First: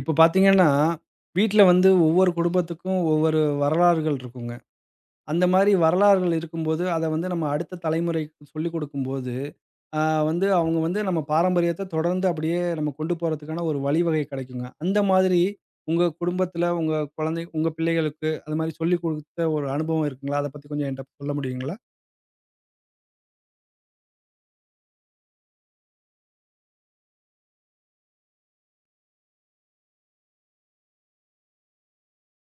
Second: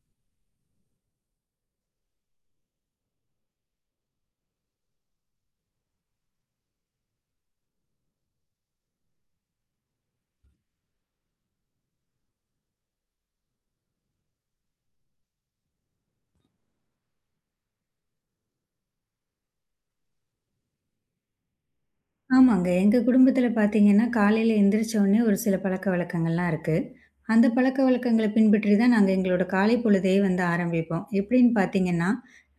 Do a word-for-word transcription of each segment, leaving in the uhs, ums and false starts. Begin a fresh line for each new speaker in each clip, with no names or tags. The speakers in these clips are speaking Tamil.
இப்ப பார்த்தீங்கன்னா, வீட்ல வந்து ஒவ்வொரு குடும்பத்துக்கும் ஒவ்வொரு வரலாறுகள் இருக்குங்க. அந்த மாரி வரலாறுகள் இருக்கும்போது, அத வந்து நம்ம அடுத்த தலைமுறைக்கு சொல்லிக் குடுக்கும்போது, ஆ வந்து அவங்க வந்து நம்ம பாரம்பரியத்த தொடர்ந்து அப்படியே நம்ம கொண்டு போறதுக்கான ஒரு வழிவகை கிடைக்குங்க. அந்த மாதிரி உங்க குடும்பத்துல உங்க குழந்தை உங்க பிள்ளைகளுக்கு அது மாரி சொல்லிக் குடுத்த ஒரு அனுபவம் இருக்குங்களா? அத பத்தி கொஞ்சம் என்ட்ட சொல்ல முடியுங்களா?
ஆமாங்க. எங்க குடும்பத்தில பார்த்தீங்கன்னா, காலையில எந்திரிச்ச உடனே ஒரு சில பழக்கவழக்கங்கள்லாம் இருக்கு. அந்த பழக்கவழக்கங்கள பின்பற்றி தான் நாங்க எங்களோட காலை பொழுதையே வந்து ஆரம்பிப்போம். எப்படின்னு பார்த்தீங்கன்னா,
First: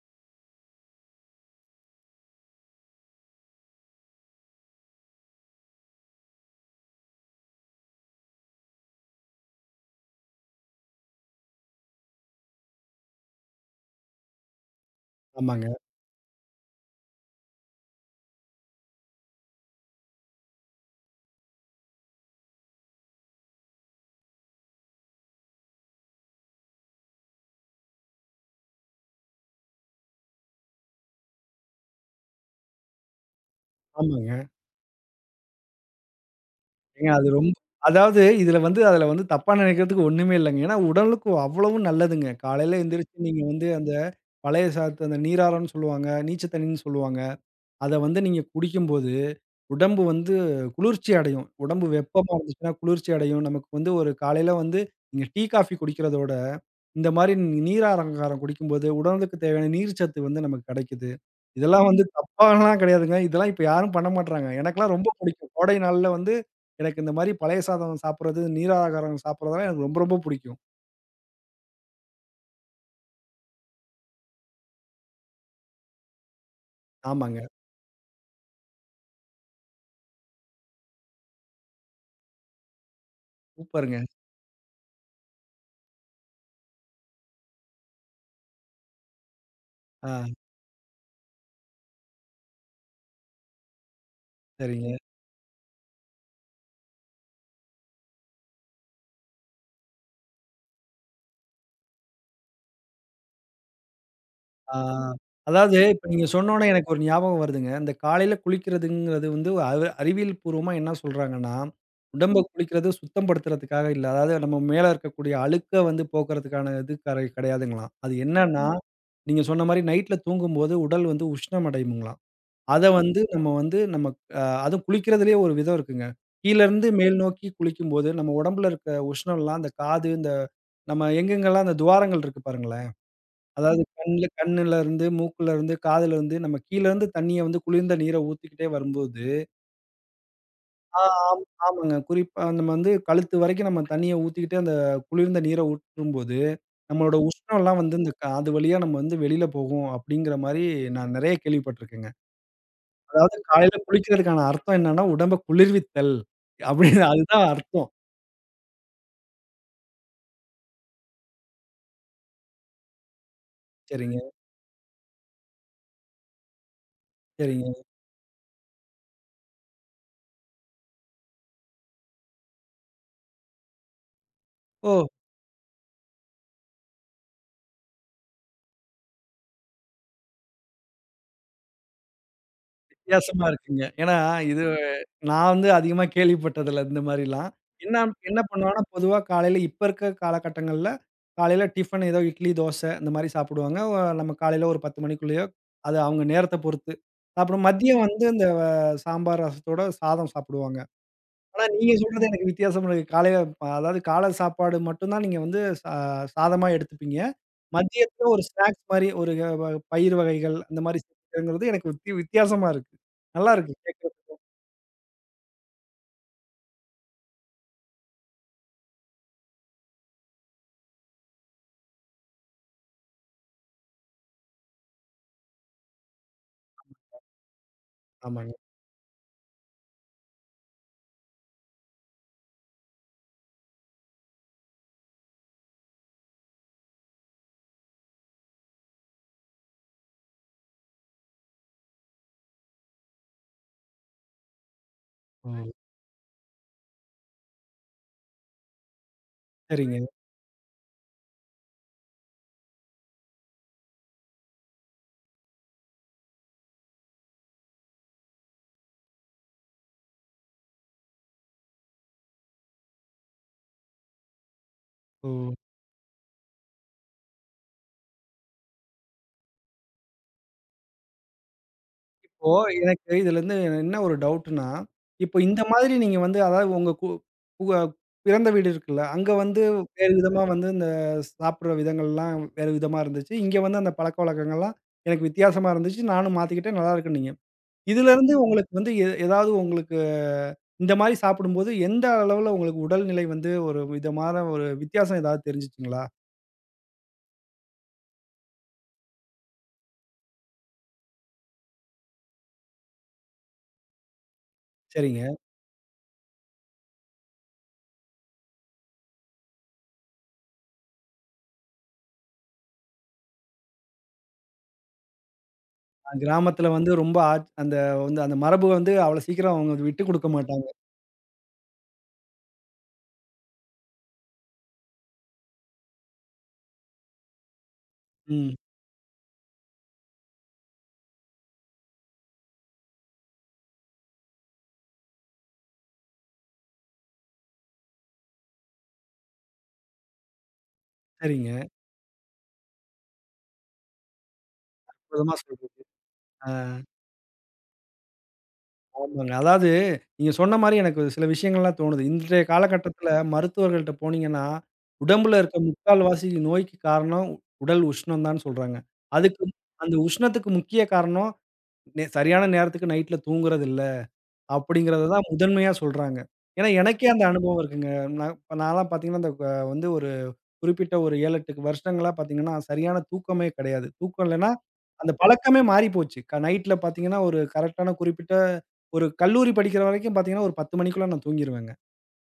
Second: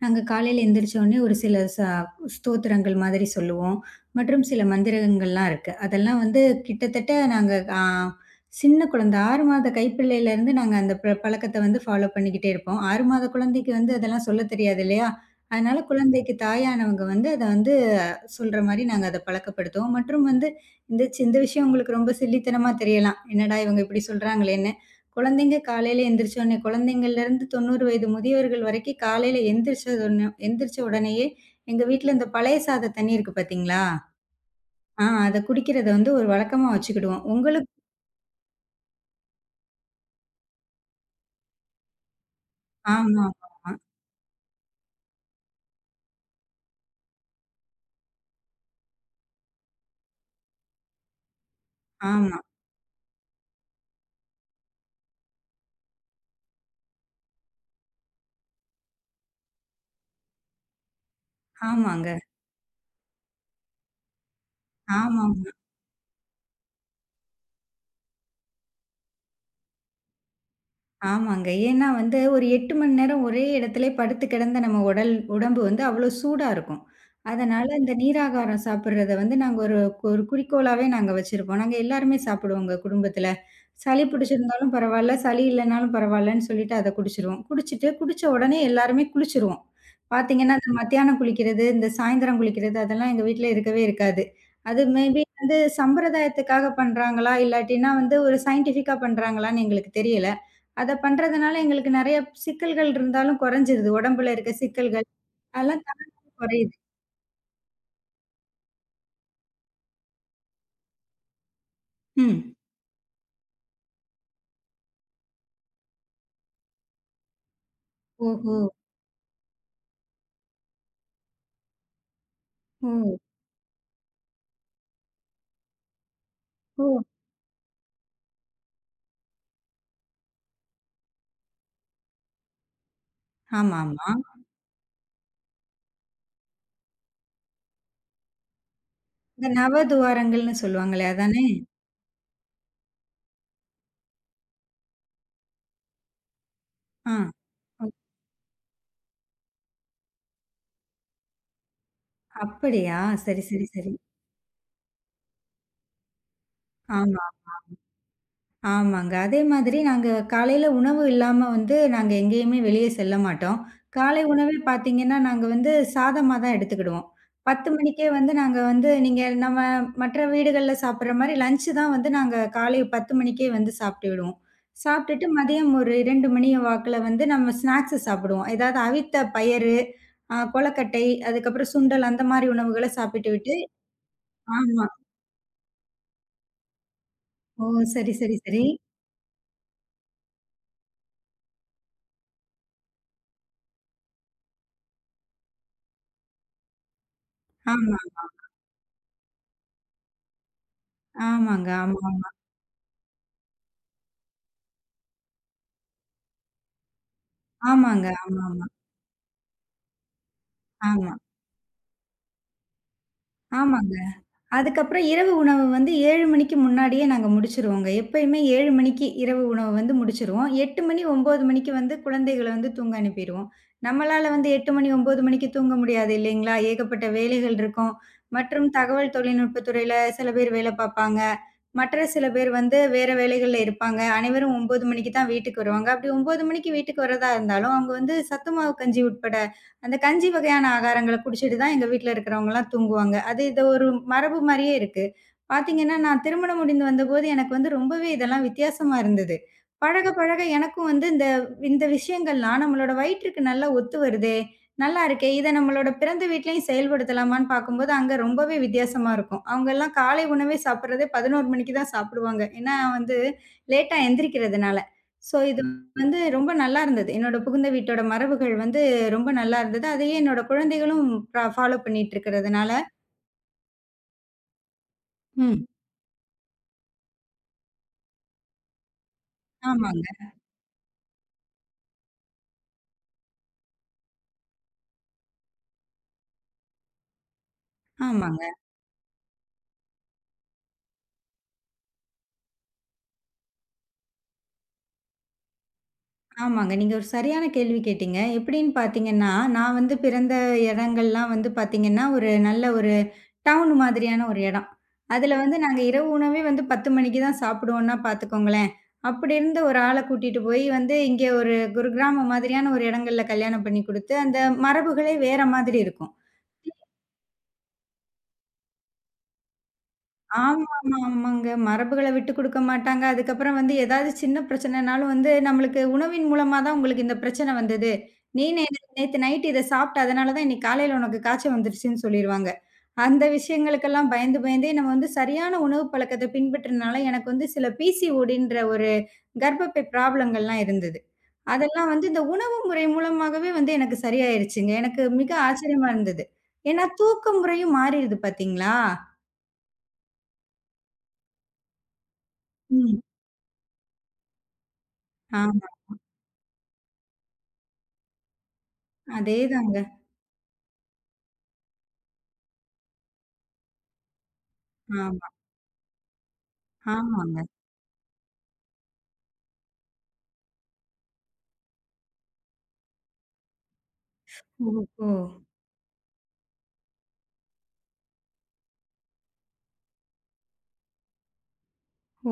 நாங்க காலையில எந்திரிச்ச உடனே ஒரு சில ச ஸ்தோத்திரங்கள் மாதிரி சொல்லுவோம். மற்றும் சில மந்திரங்கள்லாம் இருக்கு. அதெல்லாம் வந்து கிட்டத்தட்ட நாங்க ஆ சின்ன குழந்தை ஆறு மாத கைப்பிள்ளையிலேருந்து நாங்க அந்த ப பழக்கத்த வந்து ஃபாலோ பண்ணிக்கிட்டே இருப்போம். ஆறு மாத குழந்தைக்கு வந்து அதெல்லாம் சொல்ல தெரியாது இல்லையா?
ஆமாங்க,
அதனால குழந்தைக்கு தாயானவங்க வந்து அத வந்து சொல்ற மாரி நாங்க அத பழக்கப்படுத்துவோம். மற்றும் வந்து இந்த சி இந்த விஷயம் உங்களுக்கு ரொம்ப சில்லித்தனமா தெரியலாம். என்னடா இவங்க இப்படி சொல்றாங்களேன்னு. குழந்தைங்க காலையில எந்திரிச்ச உடனே குழந்தைங்கள்லேருந்து தொண்ணூறு வயது முதியவர்கள் வரைக்கும் காலையில எந்திரிச்சதுன்னு எந்திரிச்ச உடனேயே எங்க வீட்ல இந்த பழைய சாத தண்ணி இருக்கு பார்த்தீங்களா?
ஆமாங்க.
ஆ அத குடிக்கிறத வந்து ஒரு வழக்கமா
ஏங்க
வச்சுக்கிடுவோம்.
அது ரொம்ப
உங்களுக்கு
அதாவது இதுல வந்து அதுல வந்து தப்பா நினைக்கிறதுக்கு ஒண்ணுமே இல்லங்க. ஏன்னா, உடலுக்கு அவ்வளவும் நல்லதுங்க. காலையில எந்திரிச்சு
ஆமா,
நீங்க வந்து
ஆமா,
அந்த பழைய சாத்து அந்த நீராறன்னு சொல்லுவாங்க, நீச்ச தண்ணீன்னு சொல்லுவாங்க. அத வந்து நீங்க குடிக்கும்போது, உடம்பு வந்து குளிர்ச்சி அடையும். உடம்பு வெப்பமா
ஆமா,
இருந்துச்சுன்னா குளிர்ச்சி அடையும். நமக்கு வந்து ஒரு காலையில வந்து நீங்க டீ, காஃபி குடிக்கிறதோட, இந்த மாரி நீராகாரம் குடிக்கும்போது, உடலுக்கு தேவையான நீர்ச்சத்து வந்து நமக்கு கெடைக்குது. இதெல்லாம் வந்து
ஆமாங்க.
தப்பாலாம் கெடையாதுங்க. இதெல்லாம் இப்ப யாரும் பண்ண மாட்றாங்க. எனக்கெல்லாம் ரொம்ப
ஆமாமா.
புடிக்கும். கோடை நாள்ல வந்து எனக்கு இந்த மாரி பழைய சாதம் சாப்பிடுறது, நீராகாரம் சாப்பிடுறதெல்லாம் எனக்கு ரொம்ப ரொம்ப புடிக்கும்.
ஆமாங்க. ஏன்னா வந்து ஒரு எட்டு மணி நேரம் ஒரே இடத்திலே படுத்து கிடந்த நம்ம உடல் உடம்பு வந்து அவ்வளோ சூடா இருக்கும்.
ஆமாங்க.
அதனால இந்த நீராகாரம் சாப்பிடுறத வந்து நாங்க ஒரு ஒரு குறிக்கோளாவே நாங்க வச்சிருப்போம். நாங்க எல்லாருமே சாப்பிடுவோங்க குடும்பத்தில.
சூப்பருங்க.
சளி பிடிச்சிருந்தாலும் பரவால்ல, சளி இல்லனாலும் பரவால்லன்னு சொல்லிட்டு அத குடிச்சிருவோம். குடிச்சிட்டு குடிச்ச உடனே எல்லாருமே குளிச்சிருவோம்.
ஆ,
பார்த்தீங்கன்னா, இந்த மத்தியானம் குளிக்கிறது, இந்த சாயந்தரம் குளிக்கிறது அதெல்லாம் எங்க வீட்ல இருக்கவே இருக்காது. அது
சரிங்க.
மேபி வந்து சம்பிரதாயத்துக்காக பண்றாங்களா? இல்லாட்டின்னா வந்து ஒரு சயின்டிஃபிக்கா பண்றாங்களான்னு எங்களுக்கு தெரியல. அத பண்றதுனால எங்களுக்கு நெறைய சிக்கல்கள் இருந்தாலும் குறைஞ்சிருது. உடம்புல இருக்க
ஆ.
சிக்கல்கள்
அதாவது
அதெல்லாம்
இப்ப
தான்
நீங்க சொன்னோனே
குறையுது.
எனக்கு ஒரு ஞாபகம் வருதுங்க. இந்த காலையில குளிக்கிறதுங்கிறது வந்து அறி அறிவியல் பூர்வமா என்ன சொல்றாங்கன்னா, உடம்ப
ம்.
குளிக்கிறது சுத்தப்படுத்துறதுக்காக இல்ல. அதாவது நம்ம மேல இருக்கக்கூடிய அழுக்க வந்து போக்குறதுக்கான இது கரை கிடையாதுங்களாம். அது
ஓஹோ!
என்னன்னா, ம். நீங்க சொன்ன மாரி நைட்ல தூங்கும்போது உடல் வந்து உஷ்ணம் அடையுங்களாம். அத
ஓ!
வந்து நம்ம வந்து நம்ம அ அதுவும் குளிக்கிறதுலயே ஒரு விதம் இருக்குங்க.
ஓ!
கீழருந்து மேல் நோக்கி குளிக்கும்போது நம்ம உடம்புல இருக்க உஷ்ணம்லாம் அந்த காது, இந்த நம்ம எங்கெங்கலாம் அந்த துவாரங்கள் இருக்கு பாருங்களேன். அதாவது
ஆமாமா.
கண்ல கண்ணுல இருந்து, மூக்குல இருந்து, காதுல இருந்து நம்ம கீழ இருந்து தண்ணிய வந்து குளிர்ந்த நீர ஊத்திக்கிட்டே வரும்போது
இந்த நவதுவாரங்கள்னு
ஆ
சொல்லுவாங்களே
ஆம்
அதானே?
ஆமாங்க. குறிப்பா நம்ம வந்து கழுத்து வரைக்கும் நம்ம தண்ணிய ஊத்திக்கிட்டே அந்த குளிர்ந்த நீர ஊற்றும்போது,
ஆ.
நம்மளோட உஷ்ணம்லாம்
ஓ!
வந்து இந்த காது வழியா நம்ம வந்து வெளில போகும் அப்படிங்கிற மாரி நான் நெறைய கேள்விப்பட்டுருக்கேங்க.
அப்படியா?
அதாவது
சரி, சரி,
காலையில
சரி.
குளிக்கிறதுக்கான அர்த்தம் என்னன்னா, உடம்ப குளிர்வித்தல் அப்படின்னு
ஆமா.
அதுதான் அர்த்தம்.
ஆமாங்க. அதே மாதிரி நாங்க காலையில உணவு இல்லாம வந்து நாங்க எங்கேயுமே வெளிய செல்ல மாட்டோம்.
சரிங்க,
காலை உணவே பார்த்தீங்கன்னா, நாங்க வந்து சாதமா தான் எடுத்துக்கிடுவோம். பத்து
சரிங்க.
மணிக்கே வந்து நாங்க வந்து நீங்க நம்ம மற்ற வீடுகள்ல சாப்பிடுற மாரி லஞ்ச் தான் வந்து நாங்க காலை பத்து மணிக்கே வந்து சாப்பிட்டு விடுவோம்.
ஓ!
சாப்பிட்டுட்டு மதியம் ஒரு இரண்டு மணி வாக்குல வந்து நம்ம ஸ்நாக்ஸ் சாப்பிடுவோம். ஏதாவது அவித்த பயறு, அ கொழக்கட்டை, அதுக்கப்புறம் சுண்டல் அந்த மாரி உணவுகள சாப்பிட்டு
வித்தியாசமா
விட்டு
இருக்குங்க. ஏன்னா இது
ஆமா.
நான் வந்து அதிகமா கேள்விப்பட்டதில்ல இந்த மாரிலாம்.
ஓ!
என்ன
சரி, சரி,
என்ன
சரி.
பண்ணுவாங்கன்னா, பொதுவா காலையில இப்ப இருக்க காலகட்டங்கள்ல, காலையில டிஃபன் ஏதோ இட்லி, தோசை இந்த மாரி சாப்பிடுவாங்க. ஒ நம்ம காலையில ஒரு பத்து மணிக்குள்ளேயோ, அது அவங்க நேரத்த பொறுத்து. அப்புறம்
ஆமா,
மதியம் வந்து இந்த அஹ், சாம்பார் ரசத்தோட சாதம் சாப்பிடுவாங்க. ஆனா
ஆமாங்க.
நீங்க
ஆமா, ஆமாங்க.
சொல்றது எனக்கு வித்தியாசமா இருக்கு. காலையில ப- அதாவது காலை சாப்பாடு மட்டும் தான் நீங்க வந்து சா சாதமா எடுத்துப்பீங்க.
ஆமாங்க.
மதியத்துல ஒரு
ஆமாமா.
ஸ்நாக்ஸ் மாரி ஒரு அஹ், பயிர் வகைகள் அந்த மாரி
ஆமா.
சேர்த்துக்கங்கிறது எனக்கு வித்தி வித்தியாசமா இருக்கு. நல்லா இருக்கு
ஆமாங்க.
கேட்கறதுக்கு.
அதுக்கப்புறம் இரவு உணவு வந்து ஏழு மணிக்கு முன்னாடியே நாங்க முடிச்சுருவோங்க. எப்பயுமே ஏழு மணிக்கு இரவு உணவு வந்து முடிச்சுருவோம். எட்டு மணி, ஒன்பது மணிக்கு வந்து குழந்தைகள வந்து தூங்க அனுப்பிருவோம். நம்மளால வந்து எட்டு மணி, ஒன்பது மணிக்கு தூங்க முடியாது இல்லைங்களா? ஏகப்பட்ட வேலைகள் இருக்கும்.
ஆமாங்க.
மற்றும் தகவல் தொழில்நுட்பத் துறையில சில பேர் வேலை பார்ப்பாங்க. மற்ற சில பேர் வந்து வேற வேலைகள்ல இருப்பாங்க. அனைவரும் ஒன்பது மணிக்கு தான் வீட்டுக்கு வருவாங்க. அப்படி ஒன்பது மணிக்கு வீட்டுக்கு வர்றதா இருந்தாலும், அவங்க வந்து சத்து மாவு கஞ்சி உட்பட அந்த கஞ்சி வகையான ஆகாரங்கள குடிச்சிட்டு தான் எங்க வீட்ல இருக்கிறவங்கலாம் தூங்குவாங்க. அது இது ஒரு மரபு மாரியே இருக்கு.
ஓ!
பார்த்தீங்கன்னா, நான் திருமணம் முடிந்து வந்தபோது எனக்கு வந்து ரொம்பவே இதெல்லாம் வித்தியாசமா இருந்தது.
சரிங்க.
பழக, பழக எனக்கும் வந்து இந்த இந்த விஷயங்கள்லாம் நம்மளோட வயிற்றுக்கு நல்லா ஒத்து வருதே! நல்லா இருக்கே! இத நம்மளோட பிறந்த வீட்லயும் செயல்படுத்தலாமான்னு பார்க்கும்போது, அங்க ரொம்பவே வித்தியாசமா இருக்கும். அவங்கலாம் காலை உணவே சாப்பிடுறதே பதினொன்று மணிக்கு தான் சாப்பிடுவாங்க. ஏன்னா வந்து லேட்டா எந்திரிக்கிறதுனால.
ஓ!
ஸோ இது வந்து ரொம்ப நல்லா இருந்தது. என்னோட புகுந்த வீட்டோட மரபுகள் வந்து ரொம்ப நல்லா இருந்தது. அதையே என்னோட குழந்தைகளும் ப ஃபாலோ பண்ணிட்டு
இப்போ
இருக்கிறதுனால
எனக்கு இதுலருந்து என்ன ஒரு டவுட்ன்னா, இப்போ இந்த
ம்.
மாதிரி நீங்க வந்து அதாவது உங்க கு உங்க பிறந்த வீடு இருக்குல்ல, அங்க வந்து
ஆமாங்க,
வேறு விதமா வந்து இந்த சாப்பிடுற விதங்கள்லாம் வேறு விதமா இருந்துச்சு. இங்க வந்து அந்த பழக்கவழக்கங்கள்லாம் எனக்கு வித்தியாசமா இருந்துச்சு. நானும் மாத்திக்கிட்டேன் நல்லா இருக்குன்னீங்க. இதுலருந்து
ஆமாங்க,
உங்களுக்கு வந்து எ ஏதாவது உங்களுக்கு இந்த மாரி சாப்பிடும்போது எந்த அளவுல உங்களுக்கு உடல்நிலை வந்து ஒரு விதமான ஒரு வித்தியாசம் ஏதாவது தெரிஞ்சுச்சுங்களா?
ஆமாங்க. நீங்க ஒரு சரியான கேள்வி கேட்டீங்க. எப்படின்னு பார்த்தீங்கன்னா, நான் வந்து பிறந்த இடங்கள்லாம் வந்து பார்த்தீங்கன்னா, ஒரு நல்ல ஒரு டவுன் மாதிரியான ஒரு இடம்.
சரிங்க.
அதில வந்து நாங்க இரவு உணவே வந்து பத்து மணிக்கு தான் சாப்பிடுவோம்னா பார்த்துக்கோங்களேன். அப்படி இருந்த ஒரு ஆள கூட்டிட்டு போய் வந்து இங்கே ஒரு குருகிராமம் மாதிரியான ஒரு இடங்கள்ல கல்யாணம் பண்ணி குடுத்து, அந்த மரபுகளே வேற மாதிரி இருக்கும்.
கிராமத்துல வந்து ரொம்ப ஆட் அந்த வந்து அந்த மரபு வந்து அவ்வளோ சீக்கிரம் அவங்க விட்டு குடுக்க மாட்டாங்க.
ஆமாமா, ஆமாங்க. மரபுகள விட்டுக் குடுக்க மாட்டாங்க. அதுக்கப்புறம் வந்து ஏதாவது சின்ன பிரச்சனைனாலும் வந்து நம்மளுக்கு உணவின் மூலமா தான் உங்களுக்கு இந்த பிரச்சனை வந்தது. நீ
ம்.
நே நேத்து நைட் இத சாப்பிட்ட, அதனால தான் இன்னைக்கு காலையில உனக்கு காய்ச்சல் வந்துருச்சுன்னு சொல்லிருவாங்க. அந்த விஷயங்களுக்கெல்லாம் பயந்து பயந்தே நம்ம வந்து சரியான உணவு பழக்கத்த பின்பற்றினால எனக்கு வந்து சில பிசிஓடின்ற ஒரு கர்ப்பப்பை ப்ராப்ளங்கள்லாம் இருந்தது.
சரிங்க.
அதெல்லாம் வந்து இந்த உணவு முறை மூலமாகவே வந்து எனக்கு சரியாயிருச்சுங்க. எனக்கு மிக
அற்புதமா சொல்றீங்க.
ஆச்சரியமா இருந்தது.
ஆ
ஏன்னா தூக்க முறையும் மாறிருது பார்த்தீங்களா?
ஆமாங்க. அதாவது நீங்க சொன்ன மாரி எனக்கு ஒரு சில விஷயங்கள்லாம் தோணுது. இன்றைய
ம்.
காலகட்டத்துல மருத்துவர்கள்ட்ட போனீங்கன்னா, உடம்புல
ஆ.
இருக்க முக்கால்வாசி நோய்க்கு காரணம் உ- உடல் உஷ்ணம் தான் சொல்றாங்க. அதுக்கு
அதேதாங்க.
அந்த உஷ்ணத்துக்கு முக்கிய காரணம் நே சரியான நேரத்துக்கு நைட்ல தூங்குறது இல்ல, அப்படிங்கிறத தான்
ஆமா,
முதன்மையா சொல்றாங்க. ஏன்னா, எனக்கே அந்த
ஆமாங்க.
அனுபவம் இருக்குங்க. நான் இப்ப நான்லாம் பார்த்தீங்கன்னா, இந்த க வந்து ஒரு குறிப்பிட்ட ஒரு ஏழு, எட்டு வருஷங்களா பார்த்தீங்கன்னா, சரியான தூக்கமே கிடையாது. தூக்கம் இல்லன்னா,
ஓஹோ!
அந்த பழக்கமே மாறி போச்சு. க நைட்ல பார்த்தீங்கன்னா, ஒரு கரெக்ட்டான குறிப்பிட்ட ஒரு கல்லூரி படிக்கிற வரைக்கும் பார்த்தீங்கன்னா, ஒரு பத்து மணிக்குள்ள நான் தூங்கிருவேங்க.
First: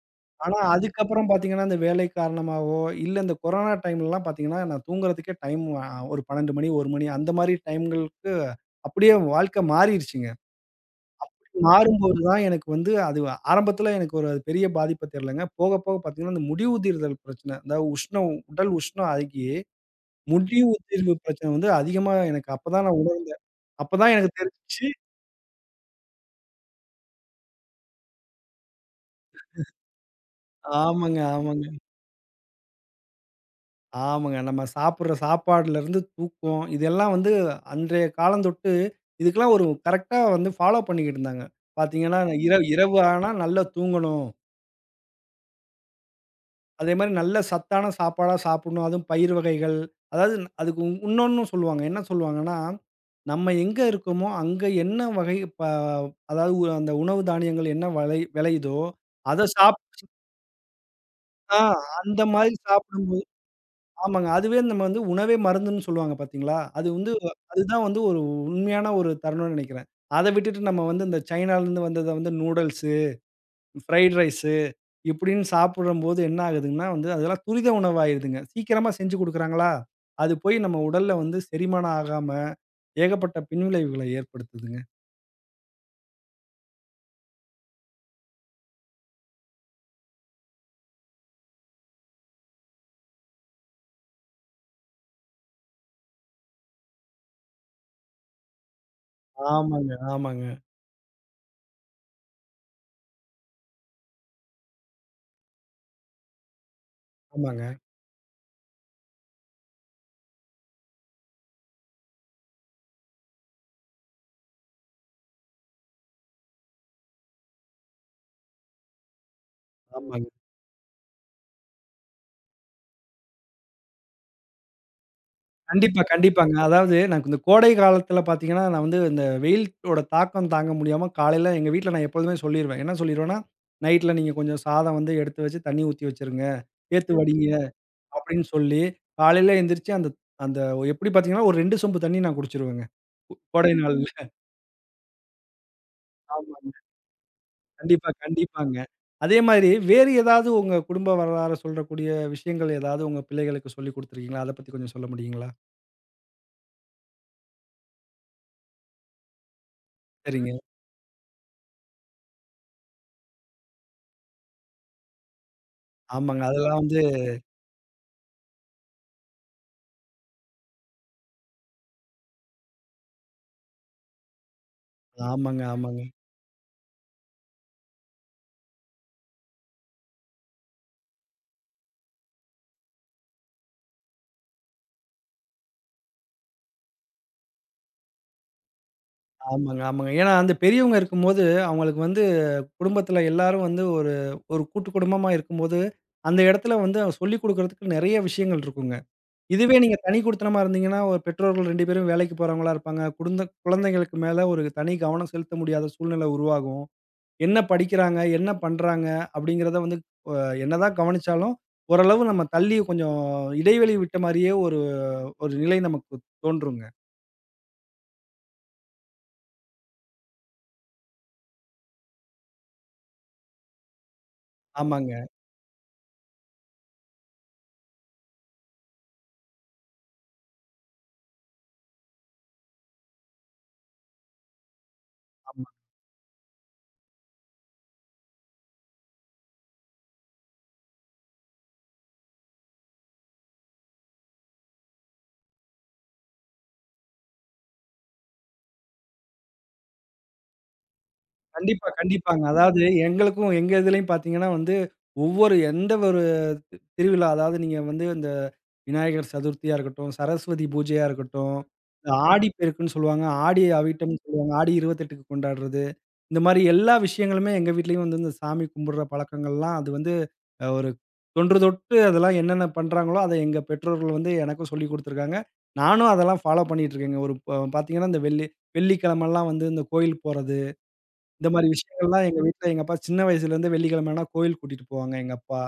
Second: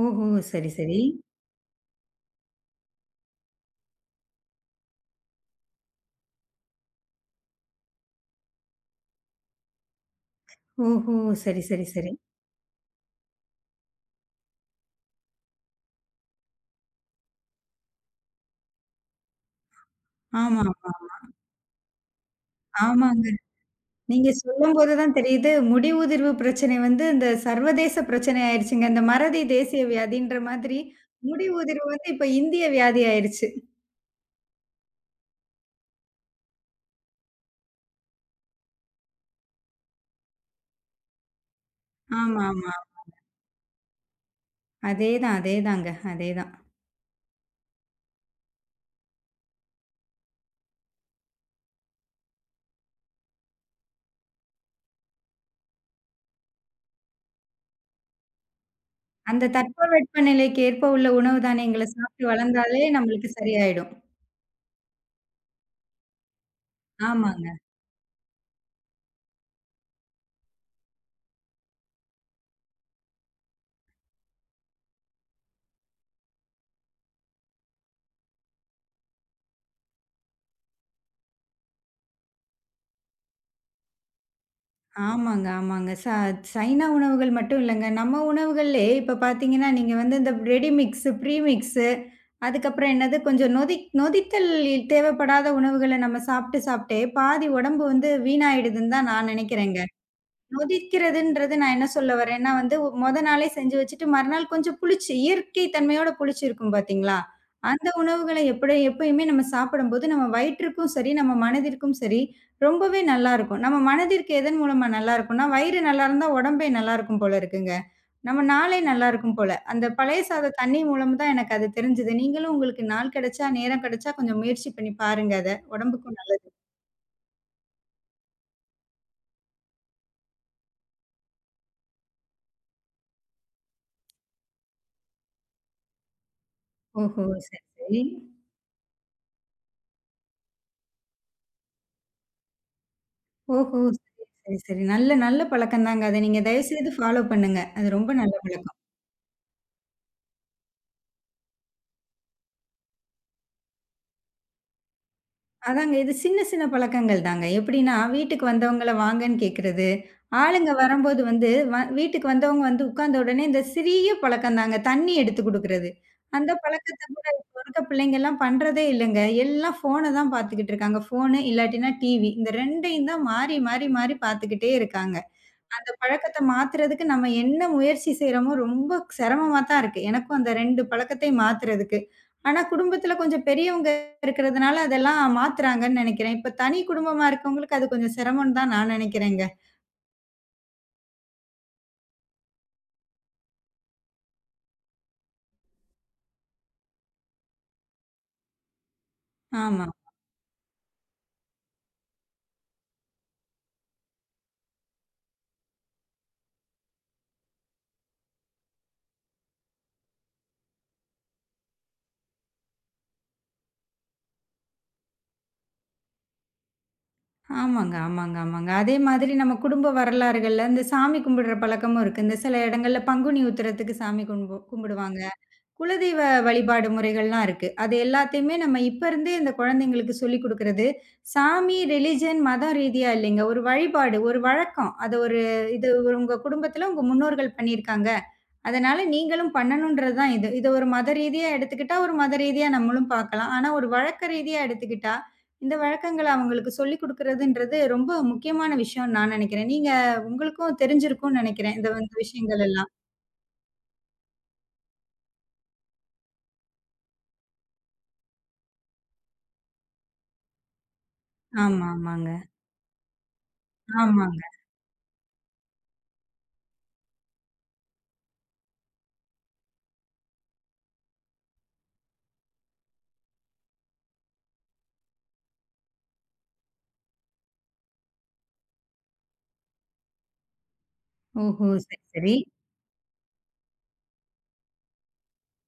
ஓஹோ!
ஆனா,
சரி, சரி.
அதுக்கப்புறம் பார்த்தீங்கன்னா, இந்த வேலை காரணமாவோ, இல்ல இந்த கொரோனா டைம்லலாம் பார்த்தீங்கன்னா, நான் தூங்குறதுக்கே டைம் அ ஒரு பன்னிரெண்டு மணி, ஒரு மணி அந்த மாரி டைம்களுக்கு அப்படியே வாழ்க்கை மாறிருச்சுங்க.
ஓஹோ! சரி, சரி, சரி.
மாறும்போது தான் எனக்கு வந்து அது ஆரம்பத்தில எனக்கு ஒரு அது பெரிய பாதிப்ப தெரியலங்க. போக போக பார்த்தீங்கன்னா, இந்த முடிவுதிர்தல் பிரச்சனை, அதாவது உஷ்ணம் உடல் உஷ்ணம் அழுகி
ஆமா,
முடிவு
ஆமா.
தீர்வு பிரச்சனை வந்து அதிகமா எனக்கு அப்பதான் நான் உண
ஆமாங்க.
அப்பதான்
நீங்க
எனக்கு தெரிஞ்சுச்சு.
சொல்லும்போது தான் தெரியுது, முடி உதிர்வு பிரச்சனை வந்து இந்த சர்வதேச பிரச்சனை ஆயிருச்சுங்க. இந்த மறதி தேசிய வியாதின்ற மாதிரி,
ஆமாங்க,
முடி
ஆமாங்க,
உதிர்வு வந்து இப்ப இந்திய வியாதி ஆயிருச்சு.
ஆமாங்க. நம்ம சாப்பிடுற சாப்பாடுலருந்து தூக்கம், இதெல்லாம் வந்து அன்றைய காலந்தொட்டு இதுக்கெல்லாம் ஒரு கரெக்ட்டா வந்து ஃபாலோ பண்ணிக்கிட்டு இருந்தாங்க. பார்த்தீங்கன்னா,
ஆமா,
இரவு
ஆமா.
இரவு ஆனா நல்லா தூங்கணும்.
அதேதான், அதேதாங்க. அதேதான்.
அதேமாரி நல்ல சத்தான சாப்பாடா சாப்பிடணும். அதுவும் பயிர் வகைகள். அதாவது அதுக்கு இன்னொன்னும் சொல்லுவாங்க. என்ன சொல்லுவாங்கன்னா, நம்ம எங்க இருக்கோமோ, அங்க என்ன வகை ப அதாவது அந்த உணவு தானியங்கள் என்ன வலை விளையுதோ, அத
அந்த
சாப்
தட்பவெட்ப நிலைக்கு ஏற்ப உள்ள உணவு
ஆ,
தானியங்கள
அந்த
சாப்பிட்டு
மாதிரி
வளர்ந்தாலே
சாப்பிடும்போது
நம்மளுக்கு சரியாயிடும்.
ஆமாங்க. அதுவே நம்ம வந்து உணவே மருந்துன்னு சொல்லுவாங்க பார்த்தீங்களா? அது வந்து
ஆமாங்க.
அதுதான் வந்து ஒரு உண்மையான ஒரு தருணம்னு நெனைக்கிறேன். அத விட்டுட்டு நம்ம வந்து இந்த சைனாலருந்து வந்தத வந்து நூடுல்ஸு, ஃப்ரைட் ரைஸு இப்படின்னு சாப்பிடும்போது என்ன ஆகுதுங்கன்னா வந்து, அதெல்லாம் துரித உணவாயிருதுங்க. சீக்கிரமா செஞ்சு குடுக்குறாங்களா? அது போய் நம்ம உடல்ல வந்து செரிமானம் ஆகாம ஏகப்பட்ட பின்விளைவுகள ஏற்படுத்துதுங்க.
ஆமாங்க, ஆமாங்க. ச சைனா உணவுகள் மட்டும் இல்லங்க. நம்ம உணவுகள்லயே இப்ப பார்த்தீங்கன்னா, நீங்க வந்து இந்த ரெடி மிக்ஸு, ப்ரீ மிக்ஸு அதுக்கப்புறம் என்னது கொஞ்சம் நொதி நொதித்தல் தேவைப்படாத உணவுகள நம்ம சாப்பிட்டு சாப்பிட்டே பாதி உடம்பு வந்து வீணாயிடுதுன்னு தான் நான் நெனைக்கிறேங்க.
ஆமாங்க, ஆமாங்க,
நொதிக்கிறதுன்றது நான் என்ன சொல்ல வரேன்னா வந்து, ஒ- மொத நாளே செஞ்சு வச்சுட்டு மறுநாள் கொஞ்சம் புளிச்சு, இயற்கை தன்மையோட புளிச்சிருக்கும் பார்த்தீங்களா?
ஆமாங்க,
அந்த உணவுகள எப்படி எப்பயுமே நம்ம சாப்பிடும்போது, நம்ம வயிற்றுக்கும் சரி, நம்ம மனதிற்கும் சரி, ரொம்பவே நல்லாருக்கும். நம்ம மனதிற்கு எதன் மூலமா நல்லாருக்கும்னா, வயிறு நல்லாருந்தா உடம்பே நல்லாருக்கும் போல இருக்குங்க. நம்ம நாளே நல்லாருக்கும் போல. அந்த பழைய
ஆமாங்க.
சாத தண்ணி மூலம் தான் எனக்கு அது தெரிஞ்சது. நீங்களும் உங்களுக்கு நாள் கிடைச்சா, நேரம் கிடைச்சா கொஞ்சம் முயற்சி பண்ணி பாருங்க அத.
கண்டிப்பா,
உடம்புக்கும் நல்ல
கண்டிப்பாங்க. அதாவது எனக்கு இந்த கோடை காலத்துல பாத்தீங்கன்னா, நான் வந்து இந்த வெயிலோட தாக்கம் தாங்க முடியாம காலையில எங்க வீட்ல நான் எப்பொழுதுமே சொல்லிருவேன். என்ன சொல்லிருவேன்னா, "நைட்ல நீங்க கொஞ்சம் சாதம் வந்து எடுத்து வச்சு தண்ணி ஊத்தி வச்சுருங்க. சேர்த்து
ஓஹோ!
வடிங்க."
சரி, சரி.
அப்படின்னு சொல்லி காலையில எந்திரிச்சு அந்த அந்த எப்படி பாத்தீங்கன்னா, ஒரு ரெண்டு சொம்பு தண்ணி நான் குடிச்சுருவேங்க. கோடை
ஓஹோ!
நாள்ல.
சரி, சரி, சரி. நல்ல நல்ல பழக்கம்தாங்க. அத நீங்க
ஆமாங்க.
தயவுசெய்து ஃபாலோ பண்ணுங்க. அது
கண்டிப்பா,
ரொம்ப நல்ல
கண்டிப்பாங்க.
பழக்கம்.
அதே மாரி வேறு ஏதாவது உங்க குடும்ப வரலாற சொல்றக்கூடிய விஷயங்கள் ஏதாவது உங்க பிள்ளைகளுக்கு சொல்லிக் குடுத்துருக்கீங்களா? அத பத்தி கொஞ்சம் சொல்ல முடியுங்களா?
அதாங்க இது சின்ன சின்ன பழக்கங்கள் தாங்க. எப்படின்னா, வீட்டுக்கு வந்தவங்கள வாங்கன்னு கேட்கிறது,
சரிங்க.
ஆளுங்க வரம்போது வந்து வ வீட்டுக்கு வந்தவங்க வந்து உட்கார்ந்த உடனே இந்த சிறிய பழக்கம்தாங்க. தண்ணி எடுத்து குடுக்குறது.
ஆமாங்க.
அந்த
அதெல்லாம் வந்து
பழக்கத்த கூட இப்ப இருக்க பிள்ளைங்கலாம் பண்றதே இல்லங்க. எல்லாம் ஃபோன தான் பார்த்துக்கிட்டு இருக்காங்க. ஃபோனு இல்லாட்டினா டிவி. இந்த 2யும் தான் மாறி மாறி மாறி பார்த்துக்கிட்டே இருக்காங்க.
ஆமாங்க,
அந்த
ஆமாங்க.
பழக்கத்த மாத்துறதுக்கு நம்ம என்ன முயற்சி செய்றோமோ, ரொம்ப சிரமமா தான் இருக்கு. எனக்கும் அந்த ரெண்டு பழக்கத்தை மாத்துறதுக்கு. ஆனா, குடும்பத்துல கொஞ்சம் பெரியவங்க இருக்கிறதுனால அதெல்லாம் மாத்துறாங்கன்னு நெனைக்கிறேன். இப்ப தனி குடும்பமா இருக்கவங்களுக்கு அது கொஞ்சம் சிரமம்னு தான் நான் நெனைக்கிறேங்க.
ஆமாங்க, ஆமாங்க. ஏன்னா அந்த பெரியவங்க இருக்கும்போது, அவங்களுக்கு வந்து குடும்பத்தில எல்லாரும் வந்து ஒரு ஒரு கூட்டு குடும்பமா இருக்கும்போது, அந்த இடத்துல வந்து சொல்லிக் குடுக்குறதுக்கு நெறைய விஷயங்கள் இருக்குங்க. இதுவே
ஆமா.
நீங்க தனி குடித்தனமா இருந்தீங்கன்னா, ஒரு பெற்றோர்கள் ரெண்டு பேரும் வேலைக்கு போறவங்களா இருப்பாங்க. குடுந்த குழந்தைங்களுக்கு மேல ஒரு தனி கவனம் செலுத்த முடியாத சூழ்நிலை உருவாகும். என்ன படிக்கிறாங்க? என்ன பண்றாங்க? அப்படிங்கிறத வந்து அ என்னதான் கவனிச்சாலும், ஓரளவு நம்ம தள்ளி கொஞ்சம் இடைவெளி விட்ட மாரியே ஒரு ஒரு நிலை நமக்கு தோன்றுங்க.
ஆமாங்க, ஆமாங்க, ஆமாங்க. அதே மாதிரி நம்ம குடும்ப வரலாறுகள்ல இந்த சாமி கும்பிடுற பழக்கமும் இருக்கு. இந்த சில இடங்கள்ல பங்குனி உத்திரத்துக்கு சாமி கும்பு கும்பிடுவாங்க.
ஆமாங்க.
குலதெய்வ வழிபாடு முறைகள்லாம் இருக்கு. அது எல்லாத்தையுமே நம்ம இப்ப இருந்தே இந்த குழந்தைங்களுக்கு சொல்லிக் குடுக்கிறது, சாமி, ரிலிஜன், மதம் ரீதியா இல்லைங்க. ஒரு வழிபாடு, ஒரு வழக்கம். அது ஒரு
ஆமா.
இது ஒரு உங்க குடும்பத்துல உங்க முன்னோர்கள் பண்ணியிருக்காங்க. அதனால நீங்களும் பண்ணணுன்றது தான் இது. இத ஒரு மத ரீதியா எடுத்துக்கிட்டா, ஒரு மத ரீதியா நம்மளும் பார்க்கலாம். ஆனா ஒரு வழக்க ரீதியா எடுத்துக்கிட்டா, இந்த வழக்கங்கள அவங்களுக்கு சொல்லிக் குடுக்கிறதுன்றது ரொம்ப முக்கியமான விஷயம்னு நான் நெனைக்கிறேன். நீங்க உங்களுக்கும் தெரிஞ்சிருக்கும்னு நெனைக்கிறேன்.
கண்டிப்பா,
இந்த வந்து
கண்டிப்பாங்க.
விஷயங்கள்
அதாவது
எல்லாம்.
எங்களுக்கும் எங்க இதுலயும் பார்த்தீங்கன்னா வந்து, ஒவ்வொரு எந்த ஒரு திருவிழா அதாவது நீங்க வந்து இந்த விநாயகர் சதுர்த்தியா இருக்கட்டும், சரஸ்வதி பூஜையா இருக்கட்டும்,
ஆமா,
இந்த
ஆமாங்க.
ஆடிப்பெருக்குன்னு சொல்லுவாங்க, ஆடி அவிட்டம்னு
ஆமாங்க.
சொல்லுவாங்க, ஆடி இருபத்தெட்டுக்கு கொண்டாடுறது. இந்த மாரி எல்லா விஷயங்களுமே எங்க வீட்லயும் வந்து இந்த சாமி கும்பிடுற பழக்கங்கள்லாம் அது வந்து அ ஒரு தொன்று தொட்டு அதெல்லாம் என்னென்ன பண்றாங்களோ, அத எங்க பெற்றோர்கள் வந்து எனக்கும் சொல்லிக் குடுத்துருக்காங்க. நானும் அதெல்லாம் ஃபாலோ பண்ணிட்டு இருக்கேங்க. ஒரு ப பார்த்தீங்கன்னா, இந்த வெள்ளி வெள்ளிக்கிழமலாம் வந்து இந்த கோயில் போறது. இந்த மாரி
ஓஹோ! சரி,
விஷயங்கள்லாம்
சரி.
எங்க வீட்ல எங்க அப்பா சின்ன வயசுலேருந்து வெள்ளிக்கிழமைனா கோயில் கூட்டிட்டு போவாங்க எங்க அப்பா.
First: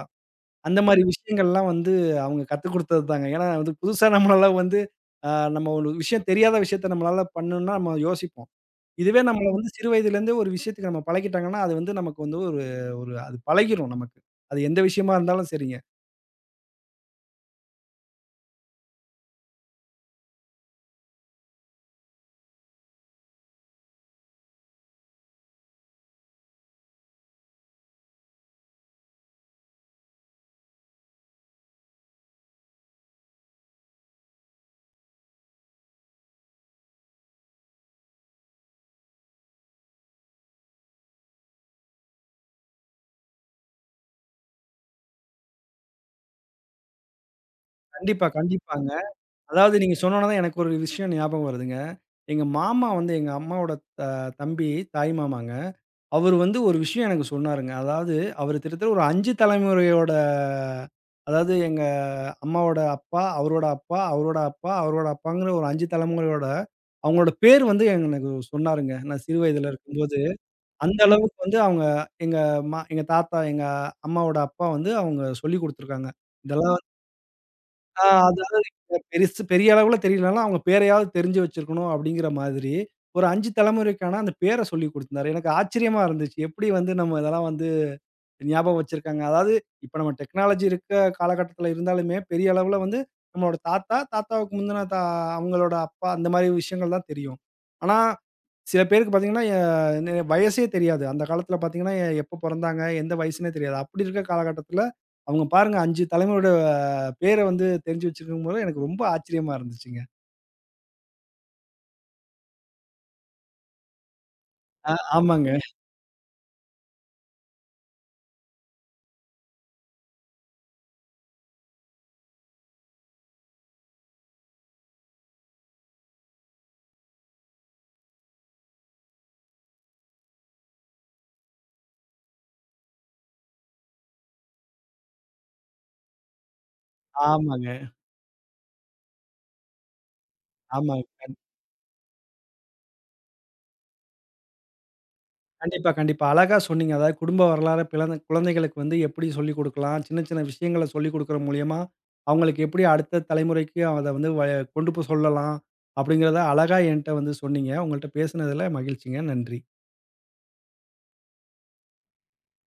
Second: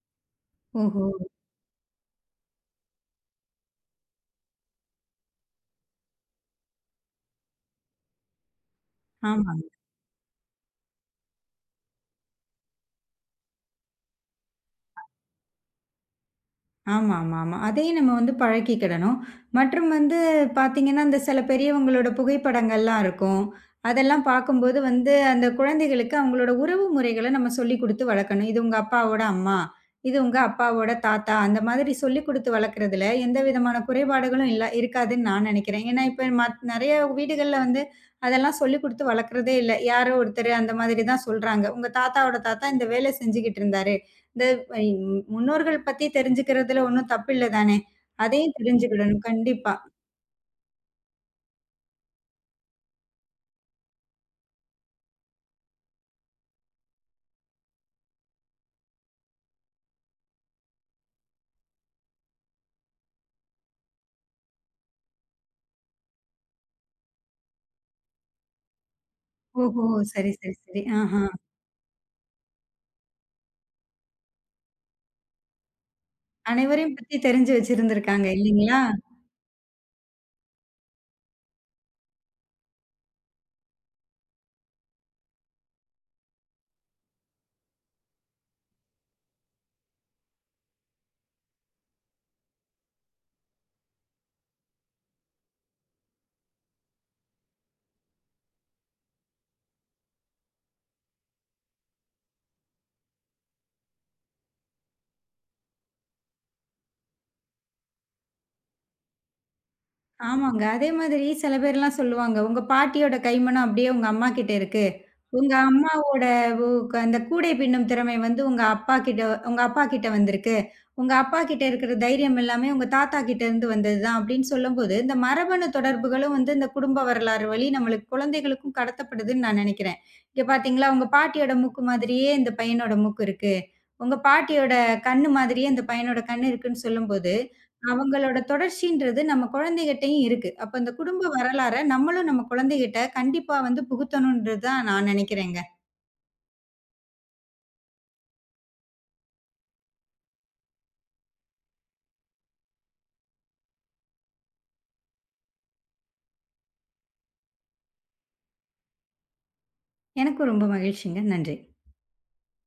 அந்த மாரி
ஓஹோ!
விஷயங்கள்லாம் வந்து அவங்க கத்துக் குடுத்தது தாங்க. ஏன்னா வந்து புதுசா நம்மளால வந்து அ நம்ம ஒரு விஷயம் தெரியாத விஷயத்த நம்மளால பண்ணணும்னா நம்ம யோசிப்போம். இதுவே நம்மள
ஆமாங்க.
வந்து சிறு வயதிலேருந்தே ஒரு விஷயத்துக்கு நம்ம பழக்கிட்டாங்கன்னா, அது வந்து நமக்கு வந்து ஒரு ஒரு அது பழகிரும் நமக்கு. அது எந்த விஷயமா இருந்தாலும் சரிங்க.
ஆமா, ஆமா, ஆமா. அதையும் நம்ம வந்து பழக்கிக்கிடணும். மற்றும் வந்து பார்த்தீங்கன்னா, அந்த சில பெரியவங்களோட புகைப்படங்கள்லாம் இருக்கும். அதெல்லாம் பார்க்கும்போது வந்து அந்த குழந்தைகளுக்கு அவங்களோட உறவு முறைகள நம்ம சொல்லிக் குடுத்து வளர்க்கணும். இது உங்க அப்பாவோட அம்மா, இது உங்க அப்பாவோட தாத்தா, அந்த மாதிரி சொல்லிக் குடுத்து வளர்க்கறதுல எந்த விதமான குறைபாடுகளும் இல்ல இருக்காதுன்னு நான் நெனைக்கிறேன். ஏன்னா, இப்ப மத் நெறைய வீடுகள்ல வந்து அதெல்லாம் சொல்லிக் குடுத்து வளர்க்கறதே இல்ல. யாரோ ஒருத்தர் அந்த மாதிரி தான் சொல்றாங்க. உங்க தாத்தாவோட தாத்தா இந்த வேலை செஞ்சுகிட்டு இருந்தாரு. இந்த ஐ முன்னோர்கள் பத்தி தெரிஞ்சுக்கிறதுல ஒண்ணும் தப்பில்ல தானே!
கண்டிப்பா,
அதையும்
கண்டிப்பாங்க.
தெரிஞ்சுக்கிடணும் கண்டிப்பா.
அதாவது நீங்க சொன்னோன தான் எனக்கு ஒரு விஷயம் ஞாபகம் வருதுங்க. எங்க மாமா வந்து எங்க அம்மாவோட த தம்பி தாய் மாமாங்க. அவரு வந்து ஒரு விஷயம் எனக்கு சொன்னாருங்க. அதாவது அவரு கிட்டத்தட்ட ஒரு ஐந்து தலைமுறையோட அதாவது எங்க அம்மாவோட அப்பா, அவரோட அப்பா, அவரோட அப்பா, அவரோட அப்பாங்கிற ஒரு ஐந்து தலைமுறையோட அவங்களோட பேர் வந்து எனக்கு சொன்னாருங்க. நான் சிறு வயதில
ஓஹோ!
இருக்கும்போது.
சரி, சரி, சரி.
அந்த
ஆஹா.
அளவுக்கு வந்து அவங்க எங்க மா எங்க தாத்தா, எங்க அம்மாவோட அப்பா வந்து அவங்க சொல்லிக் குடுத்துருக்காங்க. இதெல்லாம்
அனைவரையும் பத்தி தெரிஞ்சு
ஆ
வச்சிருந்திருக்காங்க
அதாவது
இல்லீங்களா?
எனக்கு பெருசு பெரிய அளவுல தெரியலனாலும் அவங்க பேரையாவது தெரிஞ்சு வச்சிருக்கணும் அப்படிங்கிற மாதிரி ஒரு ஐந்து தலைமுறைக்கான அந்த பேர சொல்லிக் குடுத்துருந்தாரு. எனக்கு ஆச்சரியமா இருந்துச்சு. எப்படி வந்து நம்ம இதெல்லாம் வந்து ஞாபகம் வச்சிருக்காங்க. அதாவது இப்ப நம்ம டெக்னாலஜி இருக்க காலகட்டத்துல இருந்தாலுமே, பெரிய அளவுல வந்து நம்மளோட தாத்தா, தாத்தாவுக்கு முந்தின தா அவங்களோட அப்பா அந்த மாரி விஷயங்கள் தான் தெரியும். ஆனா, சில பேருக்கு பார்த்தீங்கன்னா, எ நெ வயசே தெரியாது. அந்த காலத்துல பார்த்தீங்கன்னா, எ எப்ப பொறந்தாங்க? எந்த வயசுன்னே தெரியாது. அப்படி இருக்க காலகட்டத்துல, அவங்க பாருங்க ஐந்து தலைமுறையோட பேர வந்து தெரிஞ்சு வச்சிருக்கும்போது, எனக்கு ரொம்ப ஆச்சரியமா இருந்துச்சுங்க.
ஆமாங்க. அதே மாதிரி சில பேர்லாம் சொல்லுவாங்க, "உங்க பாட்டியோட கைமணம் அப்படியே உங்க அம்மா கிட்ட இருக்கு.
ஆ ஆமாங்க,
உங்க அம்மாவோட உ க அந்த கூடை பின்னும் திறமை வந்து உங்க அப்பா கிட்ட உங்க அப்பா கிட்ட வந்திருக்கு. உங்க அப்பா கிட்ட இருக்கிற தைரியம் எல்லாமே உங்க தாத்தா கிட்ட இருந்து வந்தது தான்" அப்படின்னு சொல்லும்போது, இந்த மரபணு தொடர்புகளும் வந்து இந்த குடும்ப வரலாறு வழி நம்மளுக்கு குழந்தைகளுக்கும் கடத்தப்படுதுன்னு நான் நெனைக்கிறேன். இங்க பார்த்தீங்களா, உங்க பாட்டியோட மூக்கு மாதிரியே இந்த பையனோட மூக்கு இருக்கு. உங்க பாட்டியோட கண்ணு மாதிரியே இந்த பையனோட கண்ணு இருக்குன்னு சொல்லும்போது,
ஆமாங்க,
அவங்களோட தொடர்ச்சின்றது நம்ம குழந்தைகிட்டயும் இருக்கு. அப்ப அந்த குடும்ப
ஆமாங்க.
வரலாற நம்மளும் நம்ம குழந்தைகிட்ட கண்டிப்பா வந்து புகுத்தணும்ன்றது தான் நான் நினைக்கிறேங்க.
கண்டிப்பா, கண்டிப்பா. அழகா சொன்னீங்க. அதாவது குடும்ப வரலாற பிளந்த குழந்தைகளுக்கு வந்து எப்படி சொல்லிக் குடுக்கலாம்? சின்ன, சின்ன விஷயங்கள சொல்லிக் குடுக்குற மூலியமா, அவங்களுக்கு எப்படி அடுத்த தலைமுறைக்கு அத வந்து வ கொண்டு போய் சொல்லலாம்? அப்படிங்கிறத அழகா என்ட்ட வந்து சொன்னீங்க. உங்கள்ட்ட பேசுனதுல மகிழ்ச்சிங்க. நன்றி.
எனக்கும் ரொம்ப மகிழ்ச்சிங்க. நன்றி.